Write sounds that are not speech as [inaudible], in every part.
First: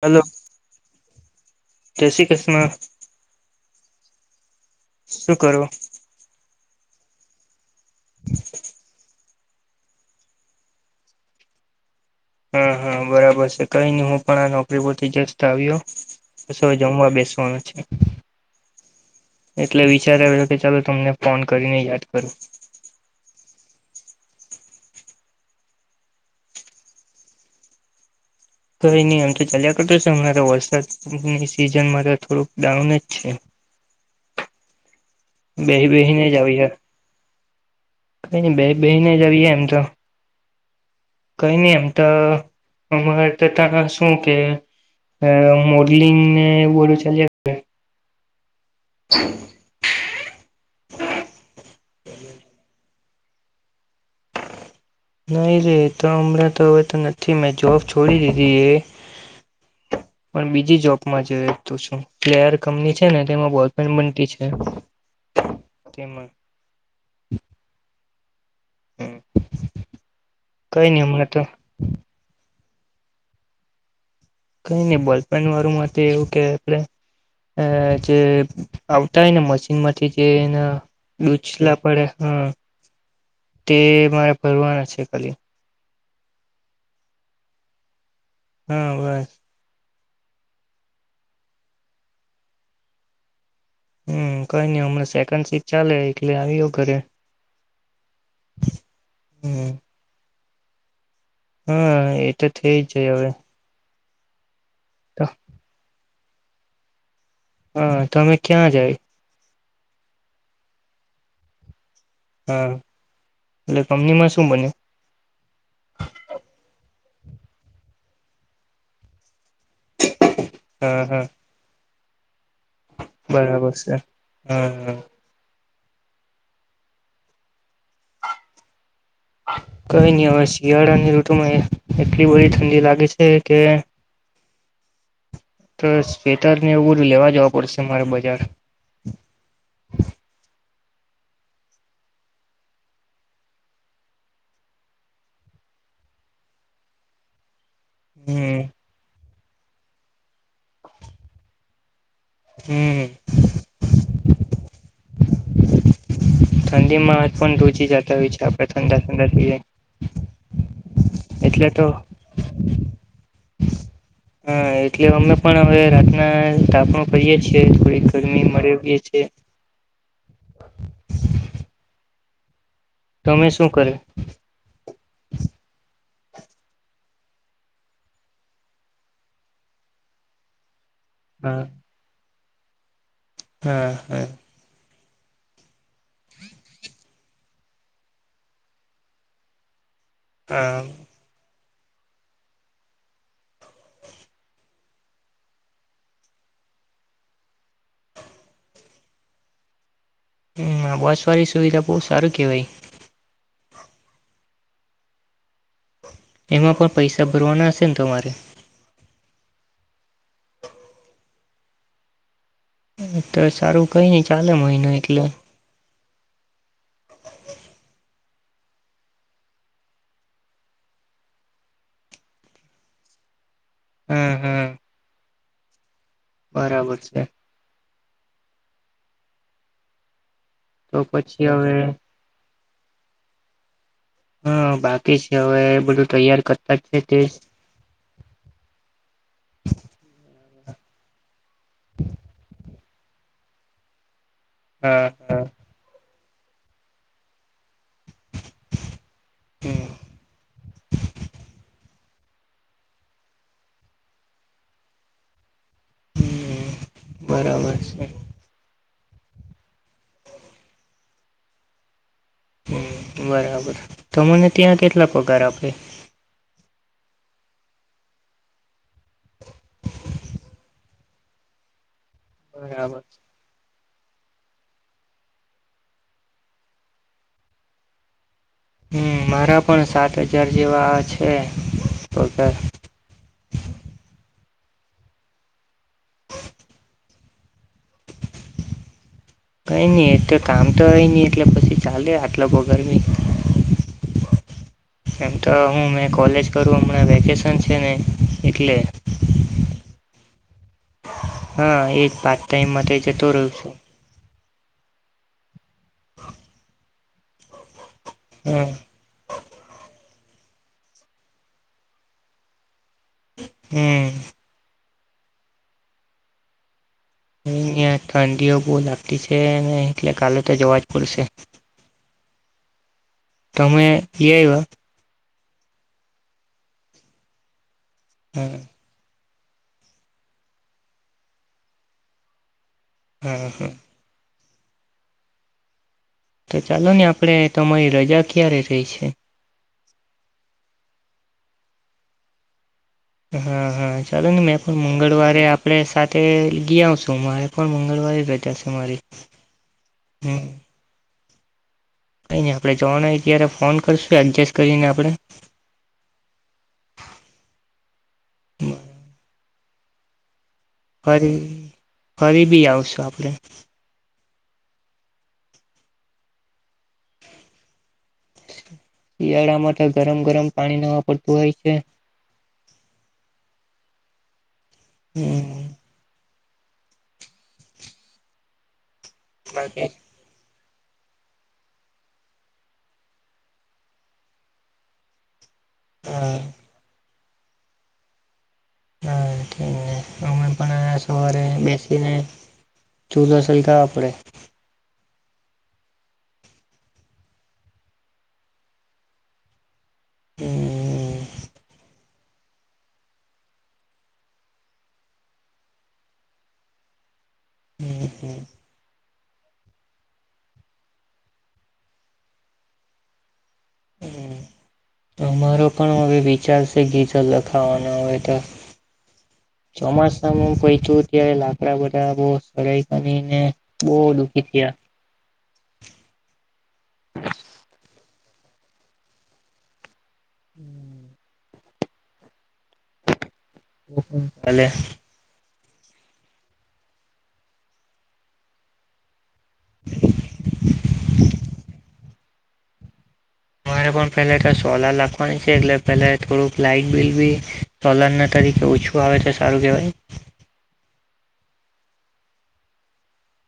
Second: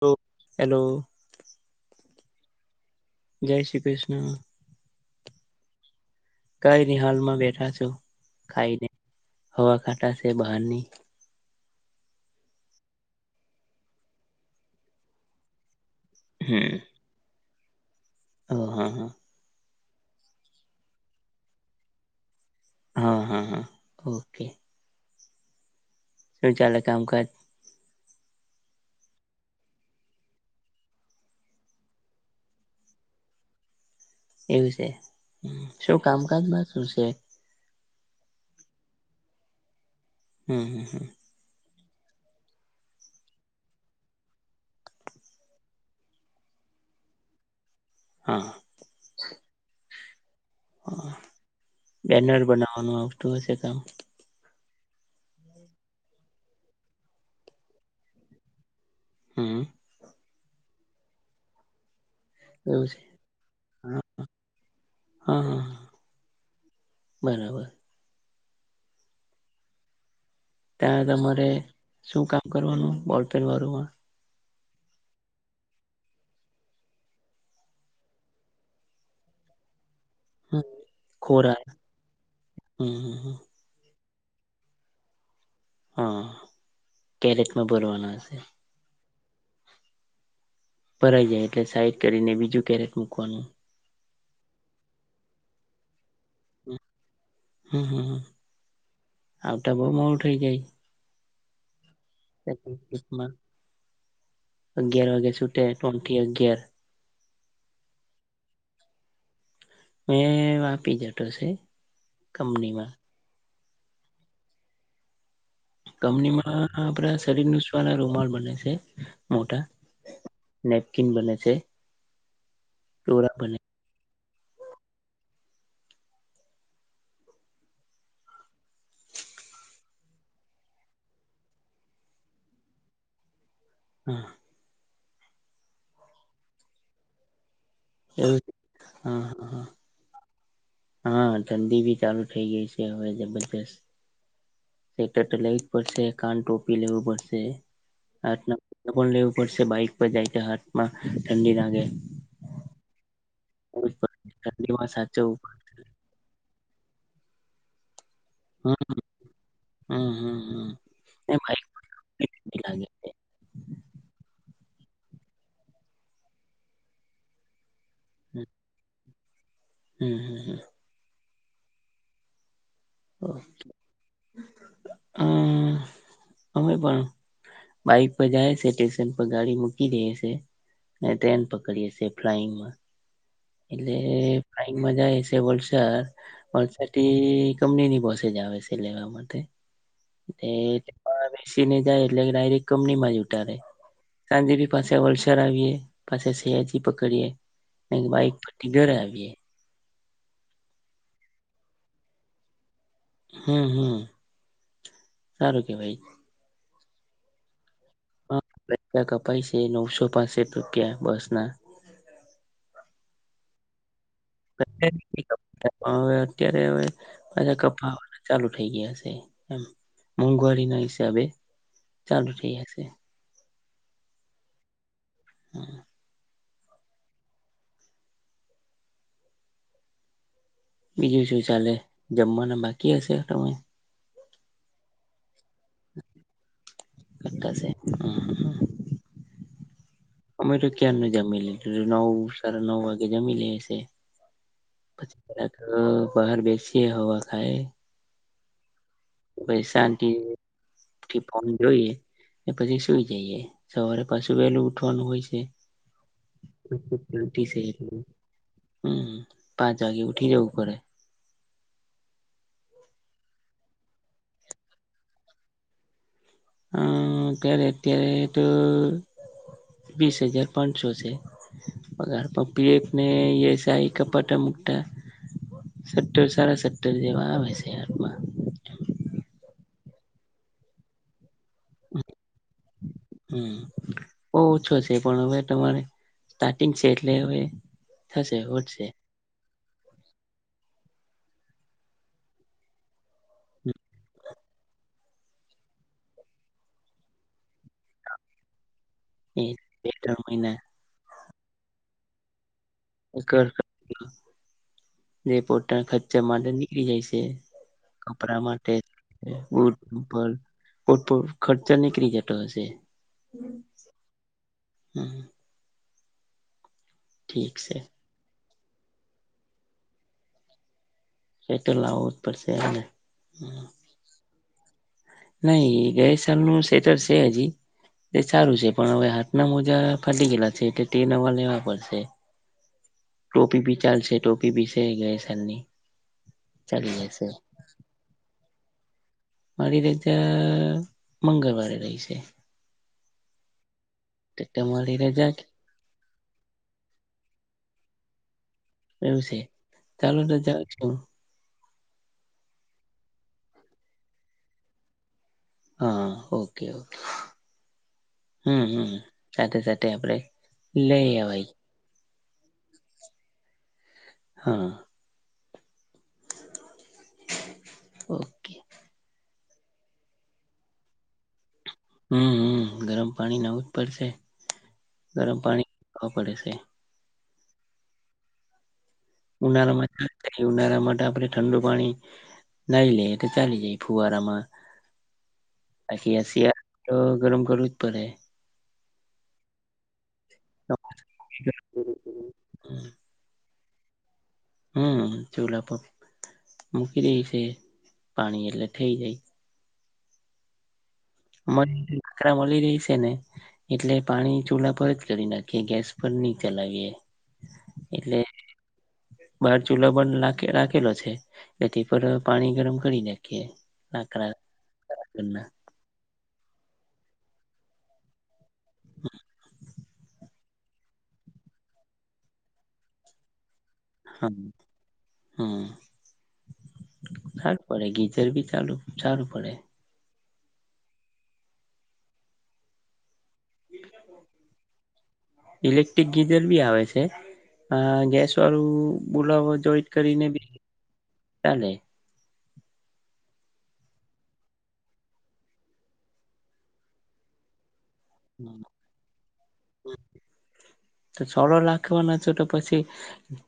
લો hello hello. જય શ્રી કૃષ્ણ. જય શ્રી કૃષ્ણ. શું કરવું? કાઈ નહીં હાલમાં બેઠા છે. તો કાઈ નહીં. હવા ખાટા છે બહારની. હા હા બરાબર છે કઈ નહી હું પણ આ નોકરી પરથી જસ્ત આવ્યો. [unintelligible] જમવા બેસવાનું છે. [inaudible] હ હા. એટલે વિચાર આયો કે ચાલો તમને ફોન કરીને યાદ કરો. હા હા હા ઓકે શું ચાલે કામકાજ? કઈ ની આમ તો ચાલ્યા કરતો છે હમણા તો વરસાદની સિઝનમાં તો થોડુંક ડાઉન જ છે. એવું છે. બેહી શું કામકાજમાં શું છે? ક બે બેને જવીએ એમ તો. હમ હ હ. કઈ નહી એમ તો અરે ત શું કે, મોડલિંગ ને બધું ચાલીયા કરે. હા. [inaudible] હા બેનર બનાવવાનું આવતું હશે કામ. નહી રે તો હમણાં તો હવે તો નથી મેં જોબ છોડી દીધી એ. હમ. પણ બીજી જોબમાં જો તો શું. પ્લેયર કમની છે ને તેમાં બોલફ્રેન્ડ હા બનતી છે, હા હા તેમાં. બરાબર હમ. કઈ નહ ત્યાં ઉમર તો તમારે શું કામ કરવાનું બોલપેન વાળુંમાં? કઈ નઈ બલ્બપેન વાળું માટે એવું કે આપણે, જે આવતા હોય ને મશીન માટે જે એના ખોરા દૂછલા પડે હ, હમ હમ તે મારે ભરવાના છે ખાલી. હા, કેરેટમાં ભરવાનું હશે. હા બસ. ભરાઈ જાય એટલે સાઈડ કરીને બીજું કેરેટ મૂકવાનું. હમ કઈ નઈ હમને સેકન્ડ સીટ ચાલે એટલે આવ્યો ઘરે હમ હમ હ, આવ તો બ મ ઉઠઈ જાય. હમ. એ તો થ જ જ હવે. માં અગિયાર વાગ્યાે સુૂટે. કટી અગિયાર હા તમે ક્યાં જાવ? મે વાપી જતો છે. હા કપનીમાં. એટલે કમની માં શું બન્યું? બોલ બને છે. મોટા હા નેપકીન હા બને છે. ટોરા બને બરાબર છે. હમ હા. કઈ નહી હ શિયાળાની ઋતુમાં એટલી બધી ઠંડી લાગે છે કે હા. તો સ્વેટર ને એવું લેવા જ પરશે મારે એવું બજાર. હા હા હા હા ઠંડી ભી ચાલુ થઈ ગઈ છે હવે જબરજસ્ત. સ્વેટર તો લેવી જ પડશે કાન ટોપી લેવું પડશે. રાતના હમ પણ લેવ. વરસે બાઈક પર જાય છે હાથમાં ઠંડી લાગે. હમ્મ. [inaudible] સાચવવું. ઠંડી માં હાથ પણ ધ્રુજી જા [unintelligible] તો હમ ઠંડા ઠંડા થઈ હમ હમ હમ એ જાય બાઈક એટલે તો. ઠંડી લાગે છે હા એટલે અમે પણ હવે રાતના તાપણું કરીએ છીએ થોડી. ગરમી મરે ભી છે. હમ્મ હ હમ તમે શું કરે અમ અમે પણ બાઈક પર જાય છે સ્ટેશન પર ગાડી મૂકી દે શે ને ટ્રેન હા પકડીએ સે ફલાઈગમાં હા એટલે હા ફલાઈન્ગ મા જાયે એ છે વલસાડ વલસાડ થી કંપનીની બસ જ આવે શે લેવા માટે એ હા [inaudible] સીને જાય એટલે ડાયરેક્ટ કંપનીમાં જ ઉતારેે ત્યાંથી પણ પાછા વલસાડ આવીએ પાછા સયાજી પકડીએ બાઈક પરથી ઘરે આવીએ હમ બસ વાળી સુવિધા બહુ સારું કેવાય હમમમ હારું કેવાય એમાં પણ પૈસા ભરવાના હશે ને તમારે પૈસા કપાય શે નવસો પાસઠ રૂપિયા બસ ના તો સારું કઈ નઈ ચાલે મહિનો એટલો હવે અત્યારે હવે પાછા કપાવવાના ચાલુ થઇ ગયા છે એમ મોંઘવારી ના હિસાબે ચાલુ થઈયા છે. હા, હા. હા. બરાબર છે. તો બીજું શું પછી ચાલે હવે જમવાના બાકી હશે તમે હા બાકી છે હવે બધું તૈયાર કરતા જ છે તે કરતા હશે અમે તો ક્યાંર નું જમીલી. રે નવ સાડા નવ વાગ જમી લે શે. હા પછી કર હા હ. બહાર બેસીએ હવા ખાયે પહી હમ શાંતિ થી ફોન જોઈએ ને પછી સુઈ જઈએ સવારે પાછું વેલુ ઉઠવાનું હોય છે. હમ બરાબર છે [inaudible] હમ પાંચ વાગે ઉઠી જવું પડે. હમ બરાબર તમુને ત્યાં કેટલા પગાર આપે. હ [unintelligible] અત્યારે તો વીસ હજાર પાંનસો સે. [inaudible] પગાર પર પી એફ બરાબર ને એ સાઈ. કપાટા મુકતા સટ્ટર સારા સટ્ટર જેવા આવે છે હાતમા. હમ મારા પણ સાત હજાર જેવા છે. પગાર હમ બો ઓછો છે પણ હવે તમારે સ્ટાર્ટિંગ છે એટલે હવે થશે વધશે. કઈ ની એ તો કામ તો હોય ની. એટલે પછી ચાલે આટલો પગાર બી. એમ તો હું મેં કોલેજ કરું હમણાં વેકેશન છે ને એટલે. એ બે ત્રણ મહિના. હા એ જ પા ટાઈમ માટે કે જતો રહો છુ રીપોર્ટ ટા ખર્ચા માટે નીકળી જાય સ એ. કપડા માટે હમ ને બુટ. [unintelligible] ખર્ચા નીકરી જતો હશે. હમ. હમ. ઠીક હું છે યા ઠંડીઓ બો લાગતી છે ને એટલે કાલે તો જવા જ પડશે એતો લાવું પડશે હાને તમે લી અયવા. નહી ગયા સેમનું સ્વેટર છે હજી. એ હા સારું છે પણ હવે હા ના મોજા ફાટી ગયેલા છે એટલે તે નવા લેવા પડશે. હા ટોપી હા ભી ચાલશે ટો પી પીછાય ગય છેની. તો ચાલો ને આપડે તમારી રજા ક્યારે પી છે? તે રીતે મંગળવારે રહીશે. એ હા હા. ચાલો ને મેં પણ રજા મંગળવારે આપડે સાત તે ગયા આવ સો મારે પણ મંગળવારે ર એવું છે. ચાલો તો ત્યાર ચલો. કઈ નઈ આપડણે ત્રણ ઈ જયારે ફોન કરશે એડજસ્ટ કરીને આપણે હા ઓકે ઓકે હમ્મ હમ્મ [unintelligible] [unintelligible] લઇ ફરી અવાય ફરી બી આવશું આપડે. હા. ઓકે શિયાળામાં તો ગરમ ગરમ પાણી નવા પડતું હોય છે હમ્મ હમ્મ ગરમ પાણી નાવું જ પડશે ગરમ હમ પાણી અ પડે છે. ઉનારા મા બાકી [unintelligible] ઉનાળામાં તો આપણે ઠંડુ પાણી નાઈ લઈ એટલે ચાલી જાય ફુવારામાં. હા [unintelligible] ગરમ કરવું જ પડે હા ઠીક હે. અમે પણ સવારે બેસીને [unintelligible] [unintelligible] આપડે. હમ્મ ચૂલાપર મૂકી દઈ છે પાણી એટલે થઈ જાય હમ્મ. [unintelligible] આકરા મળી રહી શે ને એટલે પાણી ચૂલા પર જ કરી નાખીએ ગેસ પર નહી ચલાવીએ. હમ્મ એટલે હમ્મ. બહાર ચૂલો પણ રાખેલો છે. એથી પર પાણી ગરમ કરી નાખીએ. લાકડા [unintelligible] ઘરના. અમારો પણ હવે ચાલસે જે છેલ્લે થાઈએ તે. ચોમાસામાં પે ત્યારે લાકડા બધા [inaudible] કરીને બહુ હા, દુઃખી થયા હમ્મ, ખાર પડે ગીત ટેઈ બી ચાલુ, ચાલુ પડે. હમ્મ. હું તલે? ઇલેક્ટ્રિક ગીઝર બી આવે છે, આ ગેસ વાળું બોલાવો જોઈટ કરી ને બી ચાલે. તમારે પણ પહેલે તો સોલાર લાખવાની છે એટલે પેલા થોડુંક લાઈટ બિલ બી સોલાર ન તરીકે ઓછું આવે છે. સારું કેહેવાય. તો સોલા લખવાનો છો તો પછી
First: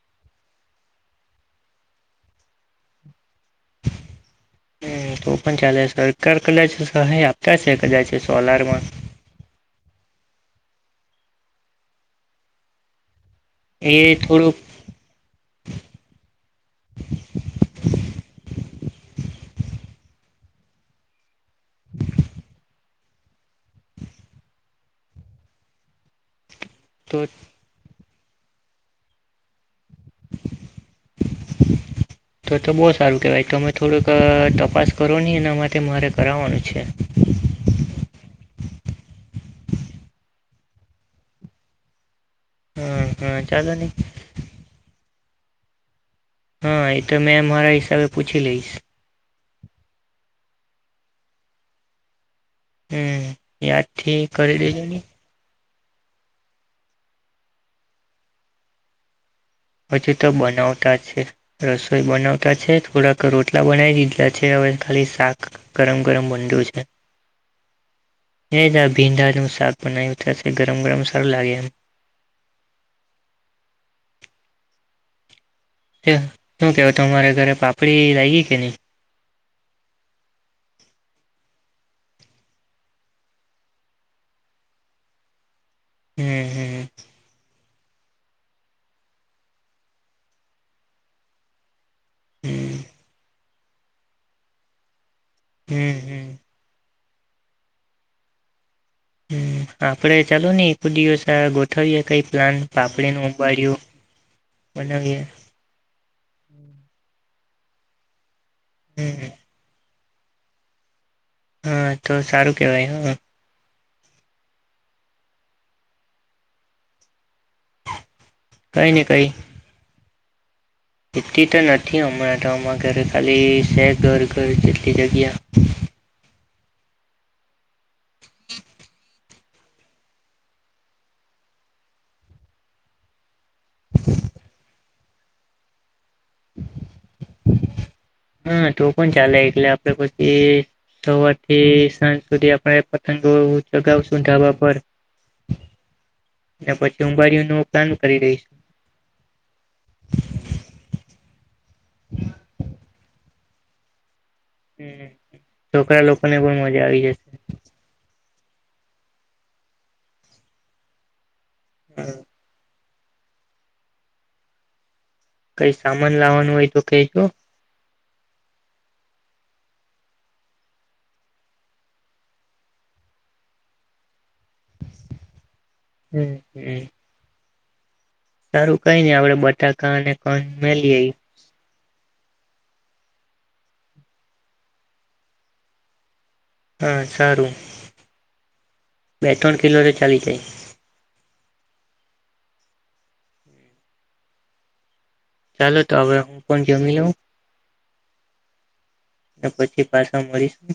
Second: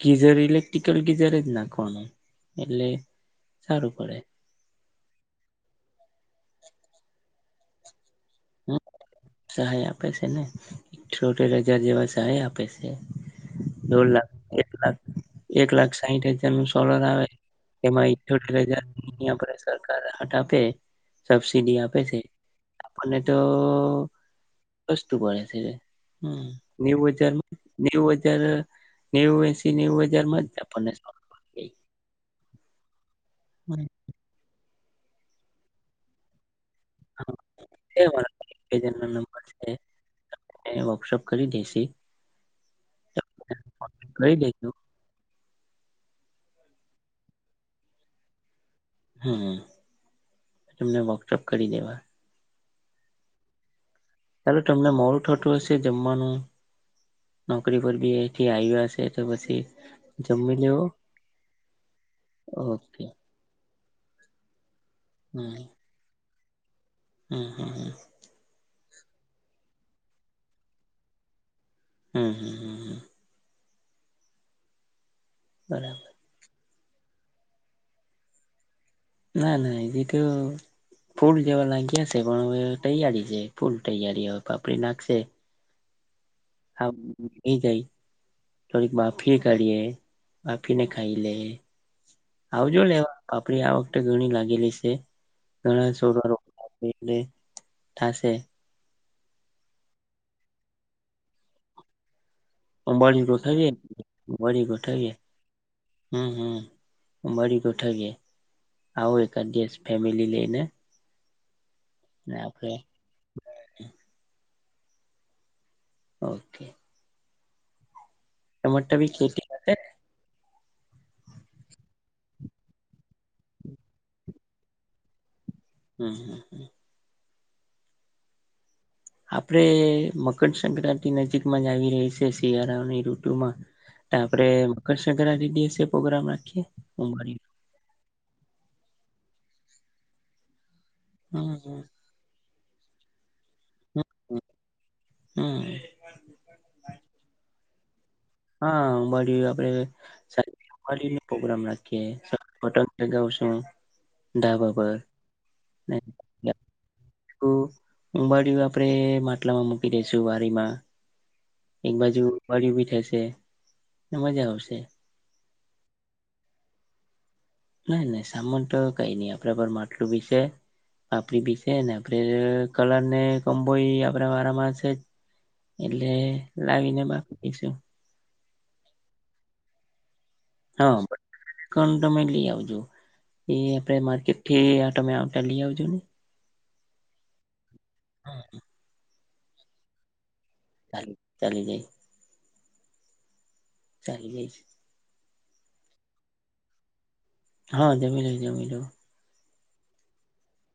ગીઝર ઇલેક્ટ્રિકલ ગીઝર જ નાખવાનું એટલે સારું પડે. હમ્મ, તો પણ ચાલે સરકાર કદાચ સહાય આપતા છે કદાચ હમ્મ સોલારમાં ત્યાં જા આપે છે ને એ છોટે રજા જેવા સારી આપે છે. એ દોઢ લાખ થોડુંક એક લાખ એક લાખ સાહીઠ હજાર નું સોલર આવે તેમાં ઠ્યોતેર હજાર ને આપડે સરકાર હટ આપે સબસીડી આપે છે આપણને તો સસ્તું પડે છે એ હમ્મ. બીજું વ તો ચાલુ બીજું વ ત્યારે નેવું એસ શી નેવું હજારમાં જ આપણને સો [unintelligible] તો તો બોત સારું કહેવાય તો અમે થોડુંક અહ તપાસ કરો નહીં એના માટે મારે કરાવાનું છે. એ વર્કશોપ કરી દેસે હા હા ચાલો ની દેજો હા, એ તો મેં મારા હિસાબે પૂછી લઈશ. હા તમને વોકશોપ કરી દેવા. હમ્મ એ આ ઠી કરી ચાલો તમને દેજેની. મોડું થતું હશે જમવાનું નોકરી પર બી આયથી આવ્યા હશે તો પછી હજુ તો જમી લેવો બનાવતા છે રસોઈ બનાવતા છે ઓકે થોડાક રોટલા બનાઈ લીધા છે અવે ખાલી શાક ગરમ ગરમ બ [unintelligible] હમ્મ હમ્મ હમ્મ. એ સબ ભીંડાનું શાક બનાવ્યું થશે ગરમ ગરમ સારું લાગે એમ હમ્મ, હમ્મ, હમ્મ. બરાબર. શું કેવાય તમારા ઘરે પાપડી લાગી કે નહી? ના ના એજી તો ફૂલ જેવા લાગ્યા છે પણ હવે તૈયારી છે ફૂલ તૈયારી હવે પાપડી લાગશે. હમ હમ હા એ જાય થોડીક બાફી કાઢીએ બાફીને ખાઈલે. હમ આવજો લેવા પા પડી આ વખતે ઘણી લાગેલી છે. હમ્મ, હમ્મ. લેટ થાશે. હમ્મ આપડે ચાલો ને એક દિવસ ગોઠવીએ કઈ. પ્લાન પાપડીનું અબાડી ગોઠવીએ, ઉંબાડિયું અબાડી ગોઠવીએ બનાવીએ હમ્મ હમ્મ. આબાડી ગોટાવીએ. આવું હમ અકાદ ગેસ ફેમલી લઈને. હા તો ને સારું આપડે કેવાય હા. [unintelligible] ઓકે. ટમે કઈ ને ટમી કઈ [unintelligible] એટલી તો નથી હમણાં તમાં ઘરે ખાલી છે ઘર ઘર જેટલી જગ્યા. હમ્મ, હમ્મ, હમ્મ. આપડે મકરસંક્રાંતિ નજીક માં જ આવી રહી છે શિયાળાઓની ઋતુમાં. તા આપડે કરશે કરારી દેશે. પ્રોગ્રામ રાખીએ, ઓબડિયું. હા, તો પણ ચાલે એટલે આપડે પછી સવાર થી હમ સાંજ સુધી આપ પે પતંગો હમ ચગાવસુંં હમ ધાવા પર, હમ તો પછી ઉબારીયુનું તે હા અંબાડી આપેં [unintelligible] પ્રોગ્રામ રાખ. [unintelligible] પતંગ ચગાવસુ. હમ છોકરા લોકો ને પણ મજા આવી જશે. ઉુંબાડીયું આપડે માટલામાં મૂકી દઈશું વારીમાં. એક બાજુ [unintelligible] થશે. મજા આવશે. કઈ સામાન લાવવાનું હોય તો કેજો. નાઈ નઈ સામાન તો કઈ નઈ આપડ પર માટલું ભી છે, આપપડી ભી છે ને આપે કલર ને કબોઈ વારામાંસે જ એટલે હમ હમ લાવીને બાકી એક [unintelligible] સારું કઈ નઈ આપડે બટાકા અને પન મે હા લઈ કણ તમે લઈ આવજો એ આપે માર્કેટ થી તમે આવતા લઈ આવજો ને. હા સારું હા હા બે ત્રણ કિલોરે ચાલી જાય ચ ચાલી જાય ચાલી જાય ચાલો તો હવે હું પણ જમી લઉં હા જમીલ જમી રહ ને પછી પાછા મળીશું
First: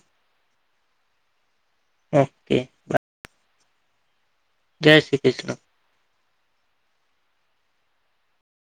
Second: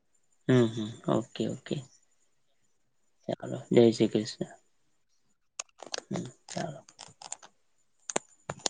હમ હમ ઓકે ઓકે ઓકે હલો જય શ્રી કૃષ્ણ જય શ્રી કૃષ્ણ [inaudible]